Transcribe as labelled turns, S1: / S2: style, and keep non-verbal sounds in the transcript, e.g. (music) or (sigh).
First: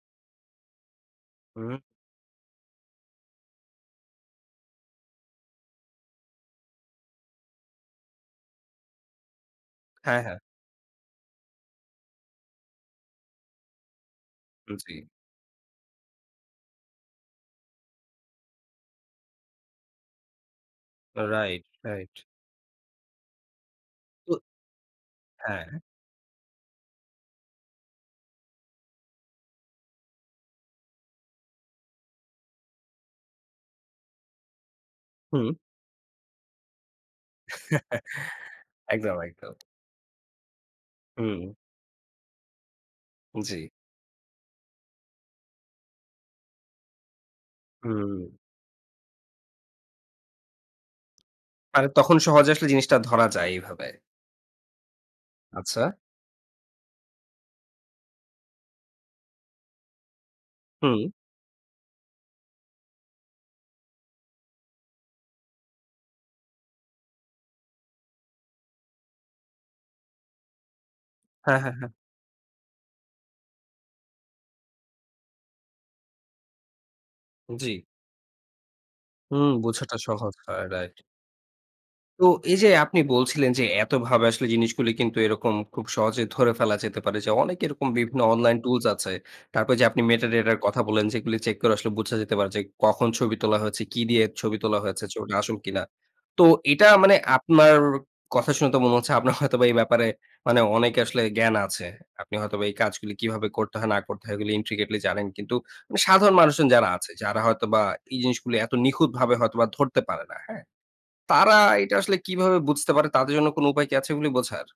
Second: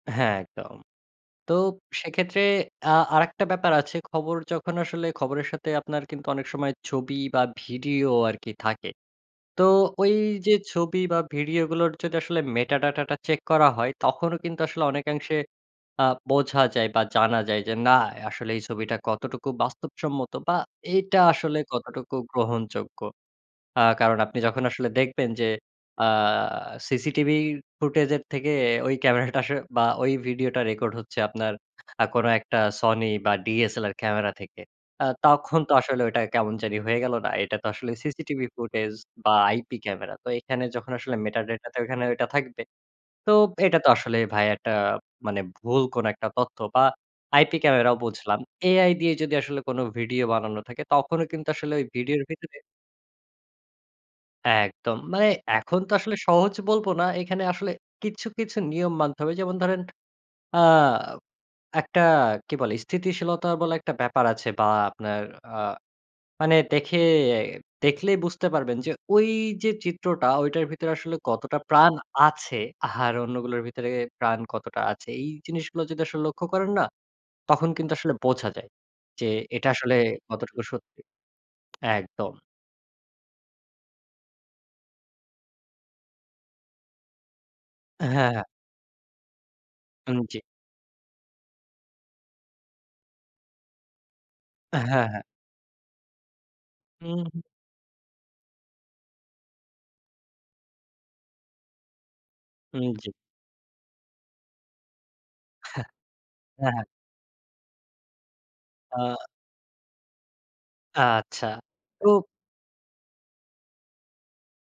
S1: হ্যাঁ, একদম। তো
S2: উম
S1: সেক্ষেত্রে আ আরেকটা ব্যাপার আছে। খবর যখন আসলে খবরের সাথে আপনার কিন্তু অনেক সময় ছবি বা ভিডিও আরকি থাকে। তো ওই
S2: হ্যাঁ, হ্যাঁ।
S1: যে ছবি বা ভিডিওগুলোর যদি আসলে মেটা ডাটাটা চেক করা হয় তখনও কিন্তু আসলে
S2: জ্বী।
S1: অনেকাংশে আ বোঝা যায় বা জানা যায় যে না আসলে এই ছবিটা কতটুকু বাস্তবসম্মত বা এটা আসলে
S2: রাইট, রাইট।
S1: কতটুকু গ্রহণযোগ্য। আ কারণ
S2: তো
S1: আপনি যখন আসলে দেখবেন যে
S2: হ্যাঁ।
S1: আ সিসিটিভি ফুটেজের থেকে ওই ক্যামেরাটা আসলে বা ভিডিওটা রেকর্ড হচ্ছে আপনার আ কোন একটা Sony বা DSLR ক্যামেরা থেকে। আ
S2: হুম।
S1: তখন তো আসলে ঐটা কেমন জানি হয়ে গেল না? এইটা তো আসলে সিসিটিভি
S2: (chuckles)
S1: ফুটেজ
S2: একদম,
S1: বা
S2: একদম।
S1: IP camera. তো এখানে যখন আসলে
S2: হুম।
S1: মেটাডেটাতে ওইখানে ঐটা থাকবে। তো
S2: জ্বি।
S1: এটা তো আসলে ভাইয়া একটা মানে ভুল কোন একটা তথ্য বা আইপি ক্যামেরাও
S2: হুম।
S1: বুঝলাম। AI দিয়ে যদি আসলে কোন ভিডিও বানানো থাকে তখনও কিন্তু আসলে ওই
S2: মানে তখন
S1: ভিডিওর
S2: সহজে
S1: ভেতরে
S2: আসলে জিনিসটা ধরা যায় এইভাবে।
S1: একদম। মানে এখন
S2: আচ্ছা।
S1: তো আসলে সহজ বলবো না। এখানে আসলে কিছু, কিছু নিয়ম মানতে হবে। যেমন ধরেন, আ
S2: হু।
S1: একটা কি বলে? স্থিতিশীলতা বলা একটা ব্যাপার আছে বা আপনার আ মানে দেখে দেখলেই বুঝতে পারবেন যে ওই যে চিত্রটা ঐটার ভেতরে আসলে
S2: হ্যাঁ,
S1: কতটা
S2: হ্যাঁ, হ্যাঁ।
S1: প্রাণ আছে আর অন্যগুলোর ভেতরে প্রাণ কতটা আছে। এই জিনিসগুলো যদি আসলে লক্ষ্য করেন না, তখন
S2: জ্বি।
S1: কিন্তু আসলে বোঝা যায়। যে
S2: হু,
S1: এটা
S2: বোঝাটা
S1: আসলে
S2: সহজ
S1: কতটুকু
S2: হয় রাইট।
S1: সত্যি।
S2: তো
S1: একদম।
S2: এই যে আপনি বলছিলেন যে, এতভাবে আসলে জিনিসগুলি কিন্তু এরকম খুব সহজে ধরে ফেলা যেতে পারে। যে অনেক এরকম
S1: হ্যাঁ,
S2: বিভিন্ন
S1: হ্যাঁ।
S2: অনলাইন টুলস আছে। তারপর যে আপনি
S1: উম জি।
S2: মেটাডাটার কথা বললেন, যেগুলি চেক করে আসলে বুঝা যেতে পারে, যে কখন ছবি তোলা হয়েছে, কি দিয়ে ছবি তোলা
S1: হ্যাঁ,
S2: হয়েছে,
S1: হ্যাঁ।
S2: ছবিটা আসল কিনা। তো এটা
S1: উ
S2: মানে
S1: হু।
S2: আপনার কথা শুনে তো মনে হচ্ছে আপনার হয়তোবা এই ব্যাপারে মানে অনেকে আসলে জ্ঞান আছে। আপনি হয়তোবা এই
S1: উম জি।
S2: কাজগুলি কিভাবে করতে হয়, না করতে হয় এগুলি intricately জানেন। কিন্তু
S1: আহ
S2: সাধারণ মানুষজন
S1: অ্যা
S2: যারা আছে যারা হয়তোবা এই জিনিসগুলি এত
S1: আ
S2: নিখুঁতভাবে হয়তোবা ধরতে পারে না। হ্যাঁ?
S1: আচ্ছা
S2: তারা এটা আসলে
S1: তো
S2: কিভাবে বুঝতে পারে? তাদের জন্য কোন উপায় কি আছে এগুলি বোঝার?